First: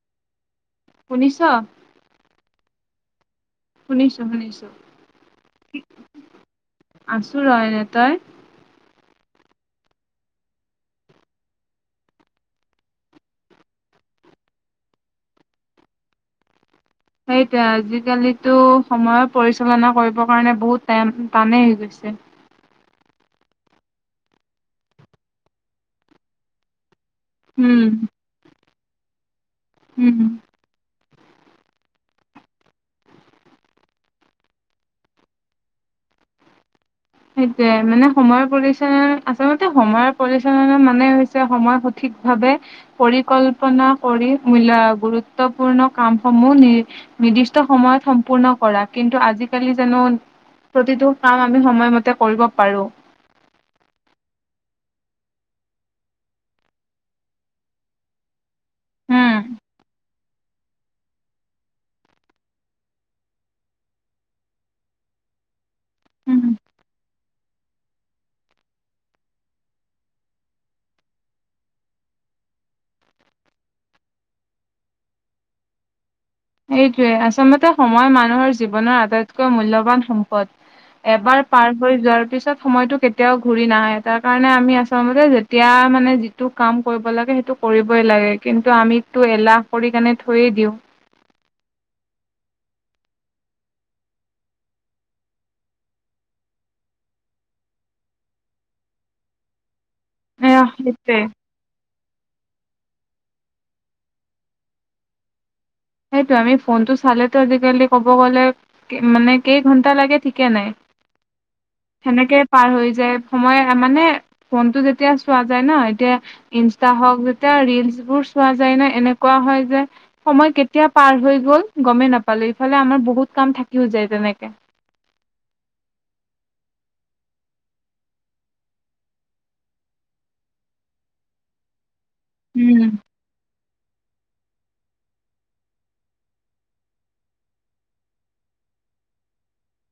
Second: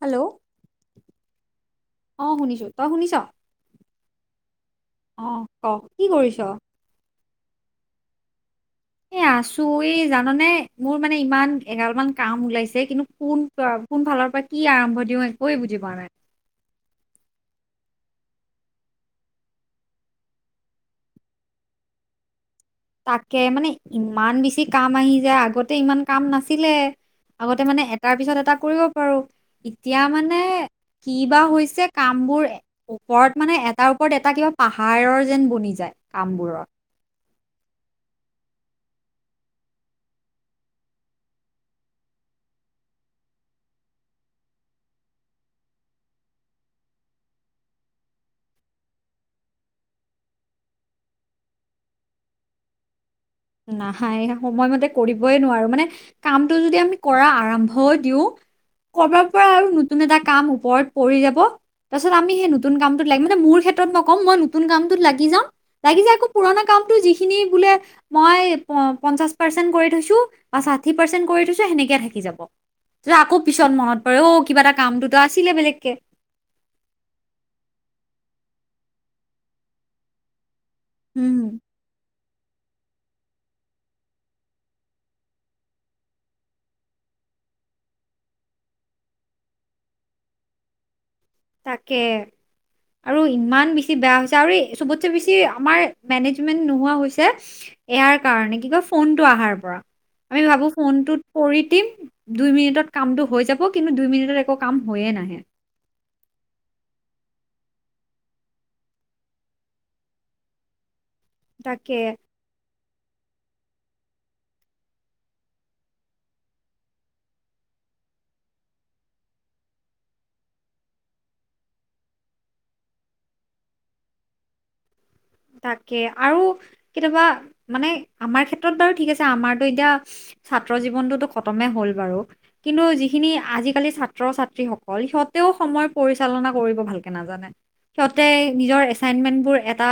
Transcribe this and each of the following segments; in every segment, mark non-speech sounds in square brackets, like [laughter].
Hello শুনিছ? অ শুনিছো তই শুনিছ। শুনিছো শুনিছো। অ ক কি কৰিছ। ৰনে তই এ আছো এই জানানে মোৰ মানে ইমান এগালমান কাম ওলাইছে কিন্তু কোন ক ভালৰ পৰা কি আৰম্ভ দিও একোৱে বুজি পোৱা নাই। [inaudible] সেইটোে আজিকালিতো সময়ৰ পৰিচালনা কৰিব কাৰণে বহুত টাইম টানেই হৈ গৈছে। উ তাকে মানে ইমান বেছি কাম আহি যায় আগতে ইমান কাম নাছিলে। আগতে মানে উম এটাৰ পিছত এটা কৰিব পাৰো এতিয়া উম মানে। কি বা হৈছে কাম বোৰ ওপৰত মানে এটাৰ ওপৰত এটা কিবা পাহাৰৰ যেন বনি যায়। কামবোৰৰ সেইটোয়ে মানে সময়ৰ পৰিচালননা আচলতে সময়ৰ পৰিচালনা মানে হৈছে সময় সঠিক। ভাৱে পৰিকল্পনা কৰি মূল গুৰুত্বপূৰ্ণ কামসমূহ নি নিৰ্দিষ্ট সময়ত সম্পূৰ্ণ কৰা কিন্তু আজিকালি জানো প্ৰতিটো কাম আমি সময়মতে তেতিয়া কৰিব পাৰোঁ। নাহাই নহয় সময়মতে কৰিবই নোৱাৰো মানে কামটো যদি আমি কৰা আৰম্ভ দিওঁ কৰবাৰ উম পৰা আৰু নতুন এটা কাম ওপৰত পৰি যাব তাৰপাছত আমি সেই নতুন কামটোত লাগি মানে মুৰ ক্ষে ভিতৰত নকম মই নতুন কামটোত লাগি যাম লাগি যাই আকৌ উম পুৰণা কামটো যিখিনি বোলে মই প পঞ্চাছ পাৰ্চেণ্ট কৰি থৈছোঁ বা ষাঠি পাৰ্চেণ্ট কৰি থৈছোঁ সেনেকেয়ে থাকি যাব। তেতিয়া আকৌ পিছত মনত পৰে অ কিবা এটা কামটোতো আছিলে বেলেগকে এইটোৱে আচলতে সময় মানুহৰ জীৱনৰ আটাইতকৈ মূল্যবান সম্পদ। হে আ উম এবাৰ পাৰ হৈ যোৱাৰ পিছত সময়টোত কেতিয়াও ঘূৰি নাহে তাৰ কাৰণে আমি আচলতে যেতিয়া মানে যিটো কাম কৰিব লাগে সেইটো কৰিবই লাগে। কিন্তু আমিতটো এলাহ কৰি কেনে থৈয়ে দিওঁ। তাকে আৰু ইমান বেছি বেয়া হৈছে আৰু এই চবতচে বেছি আমাৰ মেনেজমেন্ট নোহোৱা হৈছে ই ই স্ ইয়াৰ কাৰণে কি কয় ফোনটো আহাৰ পৰা। আমি এয়া ভাবো সেইটোৱে ফোনটোত কৰি দিম দুই মিনিটত কামটো হৈ যাব কিন্তু দুই মিনিটত একো কাম হৈয়ে নাহে। সেইটোৱে আমি ফোনটো চালেতো আজিকালি কব গ'লে কে মানে কেই ঘন্টা লাগে ঠিকে নাই। তাকে সেনেকে পাৰ হৈ যায় সময়ে তাৰমানে ফোনটো যেতিয়া চোৱা যায় ন এতিয়া ইনষ্টা হক যেতিয়া ৰিলছ বোৰ চোৱা যায় তেনে এনেকুৱা হয় যে সময় কেতিয়া পাৰ হৈ গ'ল গমেই নেপালো ইফালে আমাৰ বহুত কাম থাক কিও যায় তেনেকে? তাকে আৰু কেতিয়াবা মানে আমাৰ ক্ষেত্ৰত বাৰু ঠিক আছে আমাৰতো এতিয়া উ উস্ ছাত্ৰ জীৱনটোতো খতমে হ'ল বাৰু কিন্তু উম যিখিনি আজিকালি ছাত্ৰ-ছাত্ৰী সক সিহঁতেও সময় পৰিচালনা কৰিব ভালকে নাজানে। সিহঁতে নিজৰ এছাইনমেন্ট বোৰ এটা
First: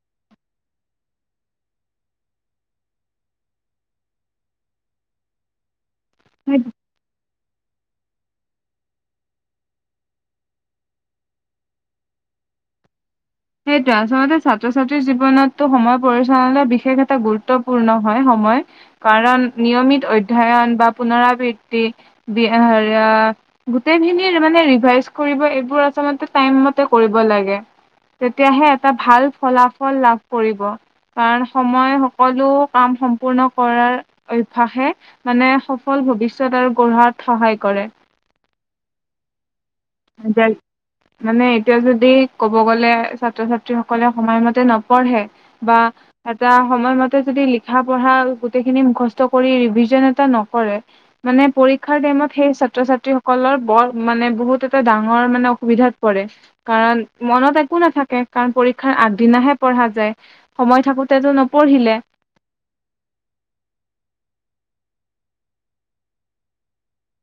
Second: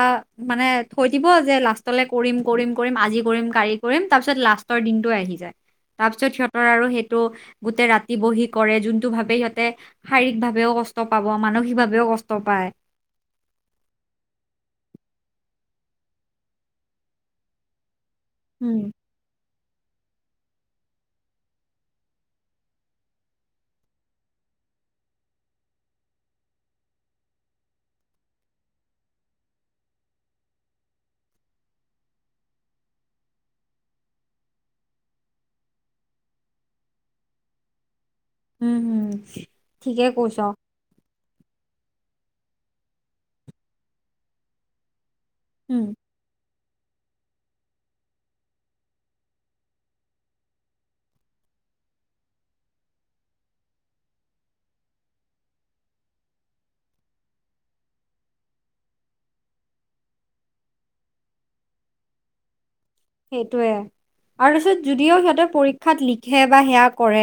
মানে থৈ দিব যে লাষ্টলৈ কৰিম কৰিম কৰিম আজি কৰিম কালি কৰিম তাৰ পিছত লাষ্টৰ দিনটো আহি যায় তাৰপিছত সেই সিহঁতৰ আৰু সেইটো গোটেই ৰাতি বহি কৰে যোনটো ভাৱে সিহঁতে শাৰীৰিক ভাৱেও কষ্ট পাব মানসিকভাৱেও কষ্ট পায়। [inaudible] সেইটোৱে আচলতে ছাত্ৰ-ছাত্ৰীৰ জীৱনতটো সময় পৰিচালনা বিশেষ এটা গুৰুত্বপূৰ্ণ। সময় উম কাৰণ নিয়মিত ঐভ- অধ্যয়ন বা পুনৰাবৃত্তি বি এ এ হাইয়া গোটেইখিনিৰ মানে ৰিভাইজ কৰি সেইবোৰ-এইবোৰ আচলতে টাইম মতে কৰিব লাগে তেতিয়াহে এটা ভাল ফলাফল লাভ কৰিব কাৰণ সময় সকলো কাম সম সম্পূৰ্ণ কৰাৰ অভ্যাসে মানে সফল ভৱিষ্যত আৰু গঢ়াত সহায় কৰে। উম ঠিকে কৈছ যাই, মানে এতিয়া যদি ক'ব গ'লে ছাত্ৰ-ছাত্ৰী সকলে সময়মতে নপঢ়ে বা উম। তাত সময়মতে যদি লিখা-পঢ়া আৰু গোটেইখিনি মুখস্থ কৰি ৰিভিজন এটা নকৰে মানে পৰীক্ষাৰ টাইমত সেই ছাত্ৰ-ছাত্ৰী সকলৰ বৰ মানে বহুত এটা ডাঙৰ মানে অসুবিধাত পৰে কাৰণ মনত একো নাথাকে কাৰণ পৰীক্ষাৰ আগদিনাহে পঢ় পঢ়া যায় সময় থাকোতেতো নপঢ়িলে সেইটোৱে আৰু পিছত যদিও সিহঁতে পৰীক্ষাত লিখে বা সেয়া কৰে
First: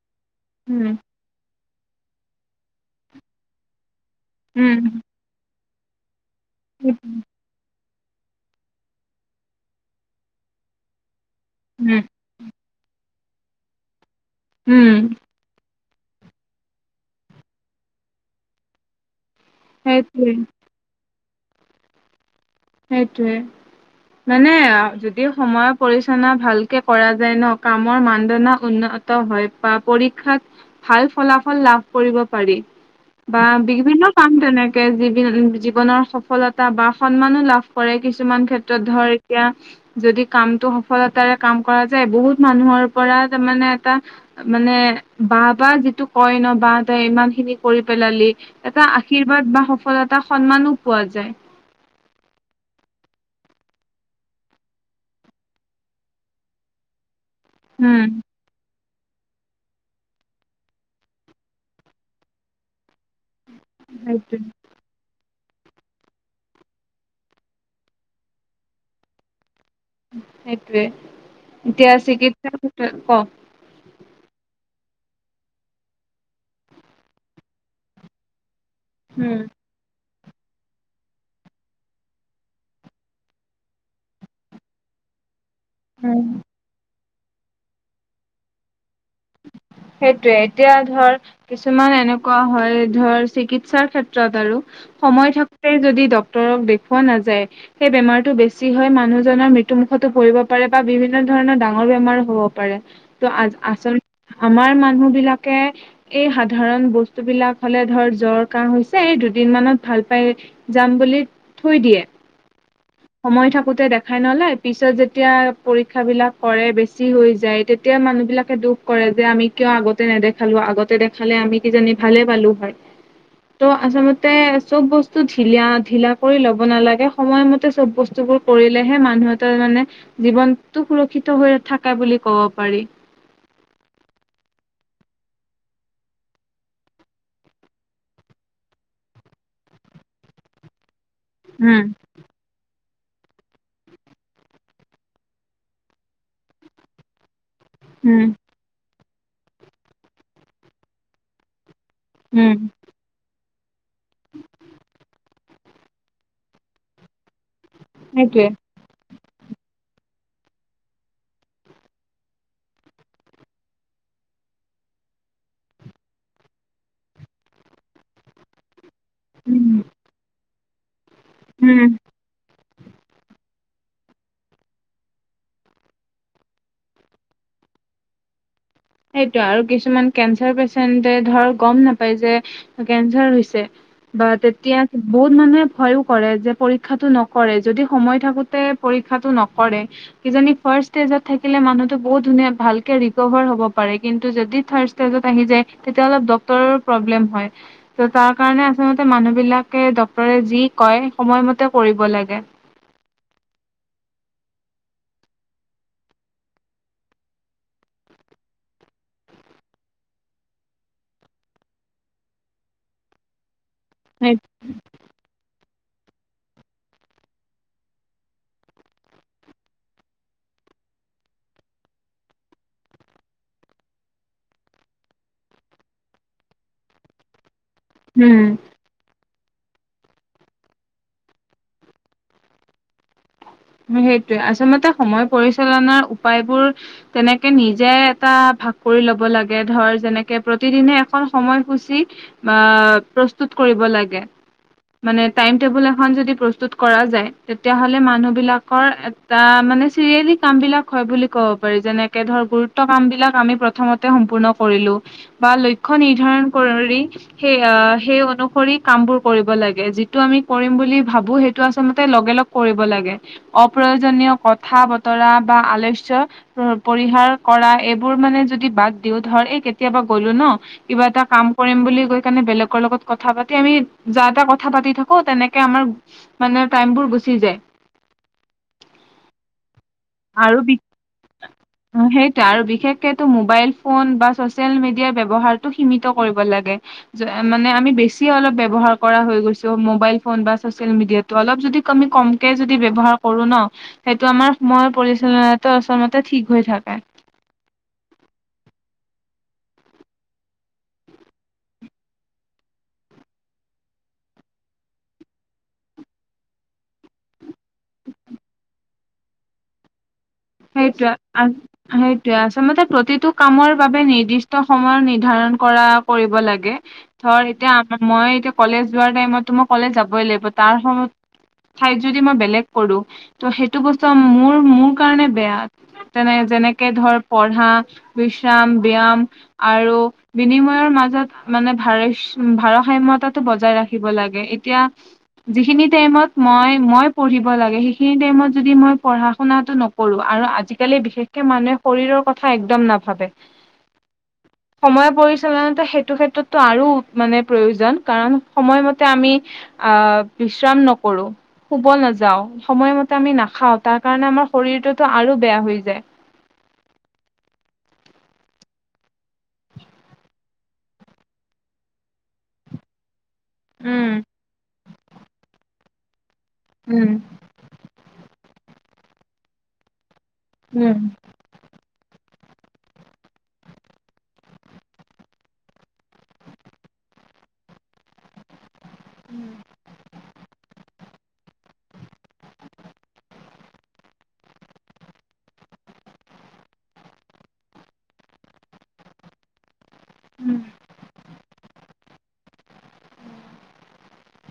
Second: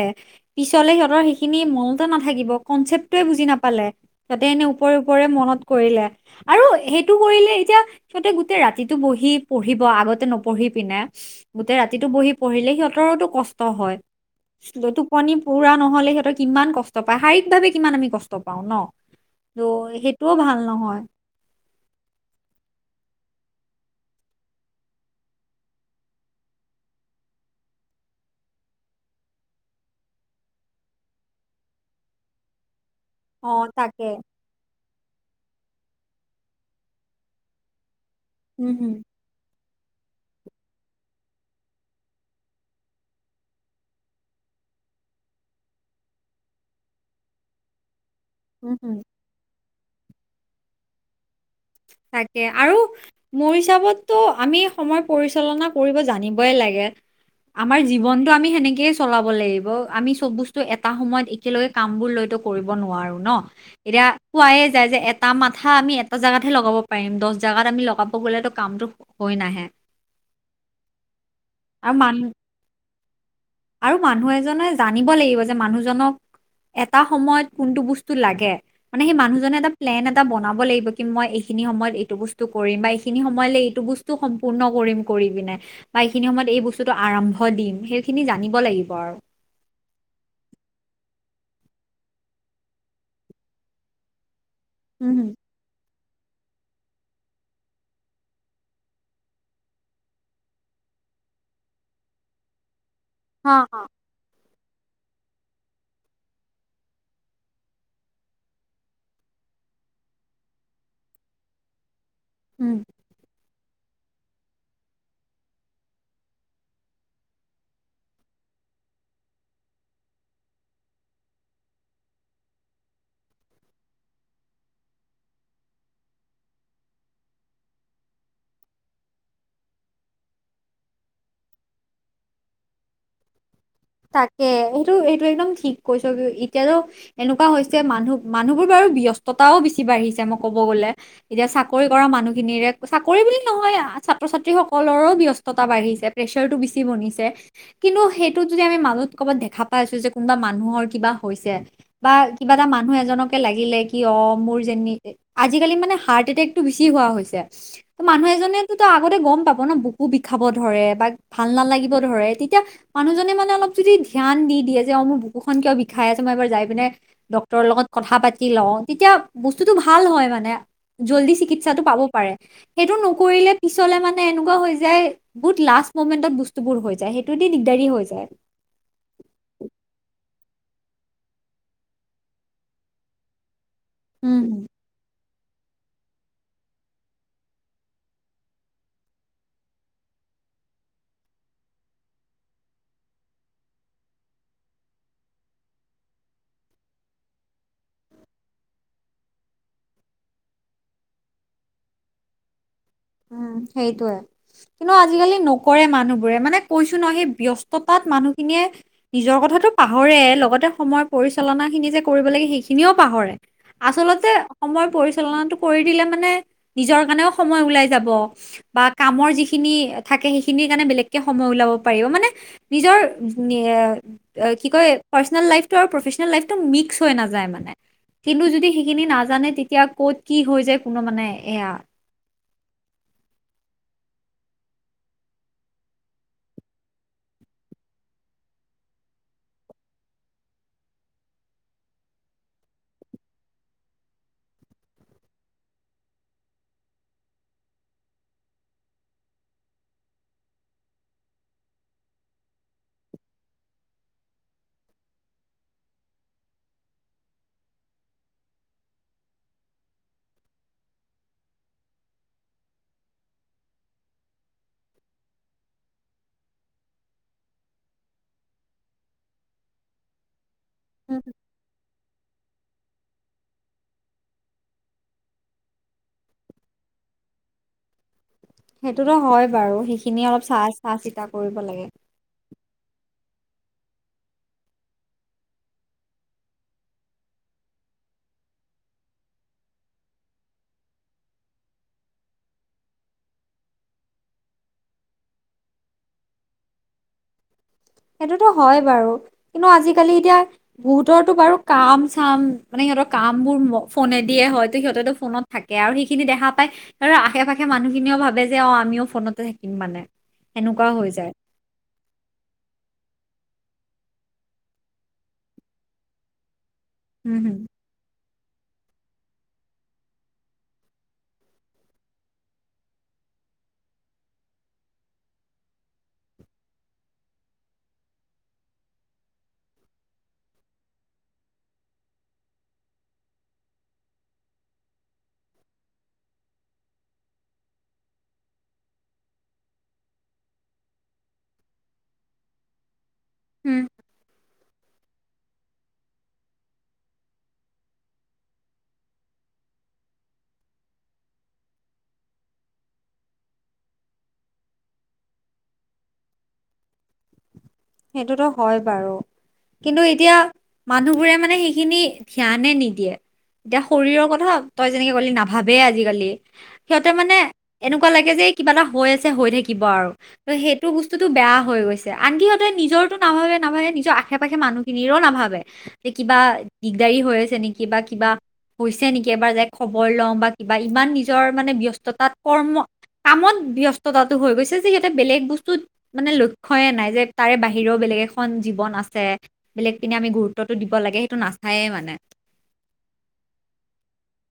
পিছলে উম সিহঁতৰ সেইখিনি মনতে নাথাকিব কনচেপ্টটোয়ে বুজি নাপালে। তাতে এনে ওপৰে উম ওপৰে মনত কৰিলে আৰু সেইটো কৰিলে এতিয়া সিহঁতে গোটেই ৰাতিটো বহি পঢ়িব আগতে নপঢ়ি পিনে গোটেই উম ৰাতিটো বহি পঢ়িলে সিহঁত সিহঁতৰটো কষ্ট হয় ছিল উম টোপনি পুৰা নহলে সিহঁতৰ কিমান কষ্ট পায় শাৰীৰিক ভাৱে কিমান আমি কষ্ট পাওঁ ন। ত সেইটোৱে সেইটোও ভাল নহয়। সেইটোৱে মানে আৰু যদি সময় পৰিচালনা ভালকে কৰা যায় ন কামৰ মানদণ্ড উন্ন হয় বা পৰীক্ষাত ভাল ফলাফল লাভ কৰিব পাৰি। বা অ তাকে বিভিন্ন কাম তেনেকে জীৱনৰ সফলতা বা সন্মানো লাভ। লা কৰে কিছুমান উম ক্ষেত্ৰত হম ধৰ এতিয়া। যদি কামতটো সফলতাৰে কাম কৰা যায় বহুত মানুহৰ পৰা তাৰ মানে এটা মানে। বা বা যিটো কয় ন বা তাই ইমান খিনি কৰি- পেলালি উম এটা হম আশীৰ্বাদ বা সফলতাৰ সন্মানো পোৱা যায়। তাকে আৰু মোৰ হিচাপতটো আমি সময় পৰিচালনা কৰিব জানিবই লাগে। [inaudible] আমাৰ জীৱনটো আমি সেনেকে- চলাব লাগিব আমি চব বস্তু এটা সময়ত একেলগে কাম বোৰ লৈতো কৰিব নোৱাৰো। ন এতিয়া সেইটোৱে কোৱাই যায় যে এটা মাথা আমি এটা জাগাত- লগাব পাৰিম দছ জাগাত আমি লগাব গ'লেতো কামটো হৈ নাহে। সেইটোৱে আৰু ঐতিহাসিক মানুহ ইতি ক- আৰু মানুহ এজনে জানিব লাগিব যে মানুহজনক- এটা সময়ত কোনটো বস্তু লাগে মানে সেই মানুহজনে এটা প্লেন এটা- এটা বনাব লাগিব কি মই এইখিনি সময়ত এইটো বস্তু কৰিম বা এইখিনি সময়লৈ এইটো বস্তু সম্পূৰ্ণ কৰিম কৰি পিনে- বা এইখিনি উম সময়ত এই বস্তুটো আৰম্ভ দিম সেইখিনি জানিব লাগিব আৰু- [unintelligible] সেইটোয়ে এতিয়া ধৰ কিছুমান এনেকুৱা হয়। ধৰ চিকিৎসাৰ ক্ষেত্ৰত আৰু- উম হম সময় থাকোতে যদি ডক ডক্তৰক দেখুৱা নাযায় সেই বেমাৰটো বেছি হয় মানুহজনৰ মৃত্যুমুখতো পৰিব পাৰে বা বিভিন্ন ধৰণৰ ডাঙৰ বেমাৰ হ'ব পাৰে অ ত' অ আচলতে- আমাৰ মানুহ বিলাকে এই সাধাৰণ বস্তু বিলাক হলে ধৰ জ্বৰ কাহ হৈছে এই দু- দুদিন মানত ভাল পাই যাম বুলি থৈ দিয়ে- উম হৈ থাকোঁতে দেখাই নলই পিছত যেতিয়া পৰীক্ষা বিলাক কৰে বেছি হয় যায়। তেতিয়া মানুহ বিলাক তাকে দুখ কৰে যে আমি কিয় আগতে নেদেখালো আগতে দেখালে আমি কিজানি ভালে পালো হয়। ত' আচলতে চব বস্তু ঢিলিয়া ঢিলা কৰি লব নালাগে সময়মতে- চব বস্তু বোৰ কৰিলেহে মানুহৰ মানে জীৱনতটো সুৰক্ষিত হৈ থাকা বুলি ক'ব পাৰ- পাৰি তাকে এইটো এইটো একদম ঠিক কৈছ কি এতিয়াতো এনেকুৱা হৈছে মানুহ মানুহবোৰ বাৰু ব্যস্ততাও বেছি বাঢ়িছে মই ক'ব গ'লে এতিয়া উম চাকৰি কৰা মানুহখিনিৰে- চাকৰি বুলি নহয় ছাত্ৰ ছাত্ৰী সকলৰো ব্যস্ততা বাঢ়িছে প্ৰেচাৰটো বেছি বনিছে- কিন্তু উম সেইটোত যদি আমি মানুহ ক'বাত দেখা পাই আছো যে কোনোবা মানুহৰ কিবা হৈছে। বা কিবা উম এটা মানুহ এজনকে লাগিলে কি অ মোৰ যেন- আজিকালি মানে হাৰ্ট এটেকতটো বেছি হোৱা হৈছে ত মানুহ সেইটোৱে এজনে তো তো আগতে গম পাব ন- বুকু বিষাব ধৰে বা ভাল নালাগিব ধৰে তেতিয়া মানুহজনে মানে- [unintelligible] অলপ যদি ধ্যান দি দিয়ে যে অ মোৰ বুকুখনন কিয় বিষাই আছে মই এবাৰ যাই পিনে ডক্তৰৰ লগত কথা পাতি লওঁ- তেতিয়া বস্তুটো উম ভাল হয়। মানে জল্দি উম চিকিৎসাটো পাব পাৰে সেইটো নকৰিলে- পিছলে মানে এনেকুৱা হৈ যায় বহুত লাষ্ট মমেন্টত বস্তুবোৰ হৈ যায় সেইটো দি দিগদাৰি হৈ যায়। সেইটোয়ে আৰু কিছুমান কেঞ্চাৰ পেচেণ্টে ধৰ গম নাপায় যে কেঞ্চাৰ হৈছে। বা উম তেতিয়া - বহুত মানুহে ভয়ও কৰে যে পৰীক্ষাটো নকৰে যদি সময় থাকোতে পৰীক্ষাটো নকৰে। কিজানী ফাৰ্ষ্ট ষ্টেজত থাকিলে মানুহতো বহুত ধুনীয়া ভালকে ৰিকভাৰ হ'ব- পাৰে কিন্তু যদি থাষ্ট ষ্টেজত আহি জায় তেতিয়া হ'লে ডক্টৰৰ প্ৰব্লেম হয়। তাৰ কাৰণে আচলতে মানুহ বিলাকে ডক্টৰে যি কয় সময়মতে কৰিব লাগে। উম সেইটোৱে- কিন্তু আজিকালি নকৰে মানুহ বোৰে মানে কৈছো ন সেই ব্যস্ততাত মানুহখিনিয়ে নিজৰ কথা। কথাটো পাহৰে লগতে সময় পৰিচালনা খিনি যে কৰিব লাগে সেইখিনিও পাহৰে- আচলতে সময় পৰিচালনাটো কৰি দিলে মানে নিজৰ কাৰণেও সময় ওলাই যায়। যাব। বা কামৰ যিখিনি থাকে সেইখিনি কাৰণে বেলেগকে সময় উলিয়াব পাৰি মানে নিজৰ - কি কয় পাৰ্চনেল লাইফটো আৰু প্ৰফেচনেল লাইফটো মিক্স হৈ নাযায় মানে কিন্তু উম যদি সেইখিনি নাজানে তেতিয়া ক'ত কি হৈ যায় কোনো মানে এয়া সেইটোৱে আচলতে সময় পৰিচালনাৰ উপায়বোৰ তেনেকে নিজে এটা ভ কৰি ল'ব লাগে ধৰ যেনেকে প্ৰতিদিনে এখন সময়সূচী বা প্ৰস্তুত কৰিব কৰিব লাগে মানে টাইম টেবুল এখন যদি প্ৰস্তুত কৰা হয় বিলাকৰ এটা মানে চিৰিয়েলি কাম বিলাক হয় বুলি ক'ব পাৰি যেনেকে ধৰ গুৰুত্ব কাম বিলাক প্ৰথমতে সম্পূৰ্ণ কৰিলো বা লক্ষ্য নিৰ্ধাৰণ কৰি সেই সেই অনুস কাম বোৰ কৰিব লাগে যিটো আমি কৰিম বুলি ভাবো সেইটো আচলতে লগে লগ কৰিব লাগে অপ্ৰয়োজনীয় কথা বতৰা বা আলস্য পৰিহাৰ কৰা এইবোৰ মানে যদি বাদ দিও ধৰ এই কেতিয়াবা গ'লো ন কিবা এটা কাম কৰিম বুলি বেলেগ তেওঁলোকৰ লগত কথা পাতি আমি যা তা থাকো পাতি থাকো তেনেকে গ [unintelligible] সেইটোতো হয় বাৰু সেইখিনি অলপ আৰু বি চাই চা চিতা কৰিব লাগে [unintelligible] বিশেষকো মোবাইল ফোন বা চচিয়েল মিডিয়াৰ ব্যৱহাৰটো সীমিত কৰিব লাগে মানে আমি বেছি অলপ ব্যৱহাৰ কৰা হৈ গৈছো মোবাইল ফোন বা ছ'চিয়েল মিডিয়াটো অলপ যদি আমি কমকে যদি ব্যৱহাৰ কৰো ন সেইটো আমাৰ সময় পৰিচালনাটো আচলতে ঠিক হৈ থাকে [unintelligible] সেইটোতো হয় বাৰু কিন্তু আজিকালি এতিয়া ভহুতটো বাৰু কাম চাম মানে সহঁৰ কাম বোৰ ফোনে দিয়ে হয়তো সিহঁতেতো ফোনত থাকে আৰু সেইখিনি দেখা পায় আৰু আশে পাশে মানুহ সখিনিও ভাবে যে অঁ আমিও ফোনতে থাকিম মানে [unintelligible] সেনেকুৱা হৈ যায় সেইটোৱে সেইটোৱে আছে মতে প্ৰতি এইটো কামৰ বাবে নিৰ্দিষ্ট সময় নিৰ্ধাৰণ কৰা কৰিব লাগে উম ধৰ হম এতিয়া মই এতিয়া কলেজ যোৱাৰ টাইমতো মই কলেজ যাবই লাগিব তাৰ সময়ত ঠাইত যদি মই বেলেগ কৰো ত' সেইটো বস্তু মোৰ মোৰ কাৰণে বেয়া। তেনে যেনেকে ধৰ পঢ়া বিশ্ৰাম ব্যয়াম আৰু বিনিময়ৰ ম মাজত মানে ভাৰ ভাৰসাম্যতা বজাই ৰাখিব লাগে এতিয়া যিখিনি টাইমত মই মই পঢ়িব লাগে সেইখিনি টাইমত যদি মই পঢ়া শুনা কৰোঁ আৰু আজিকালি বিশেষকে মানুহে শৰীৰৰ কথা একদম নাভাবে। উম সময় পৰিছে আচলতে সেইটো ক্ষেত্ৰতো আৰু মানে প্ৰয়োজন কাৰণ সময়মতে আমি আহ বিশ্ৰাম নকৰোঁ শুব নাযাওঁ সময়মতে আমি নাখাওঁ তাৰ কাৰণে আমাৰ শৰীৰটোতো আৰু বেয়া হৈ যায়। সেইটোতো হয় বাৰু। কিন্তু এতিয়া মানুহবোৰে মানে সেইখিনি ধ্যানে নিদিয়ে। এতিয়া উম শৰীৰৰ কথা তই যেনেকে ক'লি নাভাবে আজিকালি। উম সিহঁতে মানে এনেকুৱা লাগে যে কিবা এটা হৈ আছে হৈ থাকিব আৰু। ত সেইটো উম বস্তুটো বেয়া হৈ গৈছে আনকি নিজৰো নাভাবে নাভাবে নিজৰ আশে পাশে মানুহখিনিৰও নাভাবে যে কিবা দিগদাৰী হৈ আছে। নে কিবা কিবা হৈছে নেকি এবাৰ যে খবৰ লওঁ বা কিবা ইমান নি নিজৰ মানে ব্যস্ততাত কৰ্ম। কামত ব্যৱস্থাটো হৈ গৈছে যে সিহঁতে বেলেগ বস্তুত মানে লক্ষ্যয়ে নাই যে তাৰে বাহিৰেও বেলেগ এখন জীৱন আছে বেলেগ পিনে আমি গুৰুত্বতটো উম দিব লাগে সেইটো নাচায়ে মানে।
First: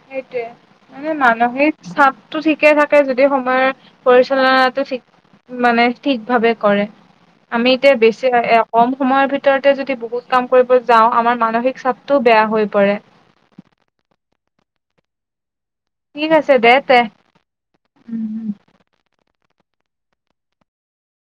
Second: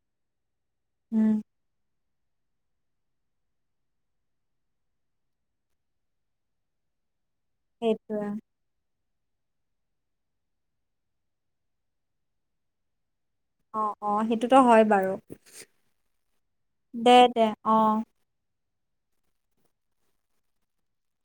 সেইটোৱে মানে উম, মানসিক চাপ টো ঠিকে থাকে যদি সময়ৰ পৰিচালনাটো ঠিক মানে ঠিক ভাবে কৰে আমি এতিয়া সেইটোৱে বেছি কম সময়ৰ ভিতৰতে যদি বহুত কাম কৰিব যাওঁ আমাৰ মানসিক চাপটোও বেয়া হৈ পৰে। অ অ সেইটোতো হয় বাৰু। ঠিক আছে তে দে দে আহ উম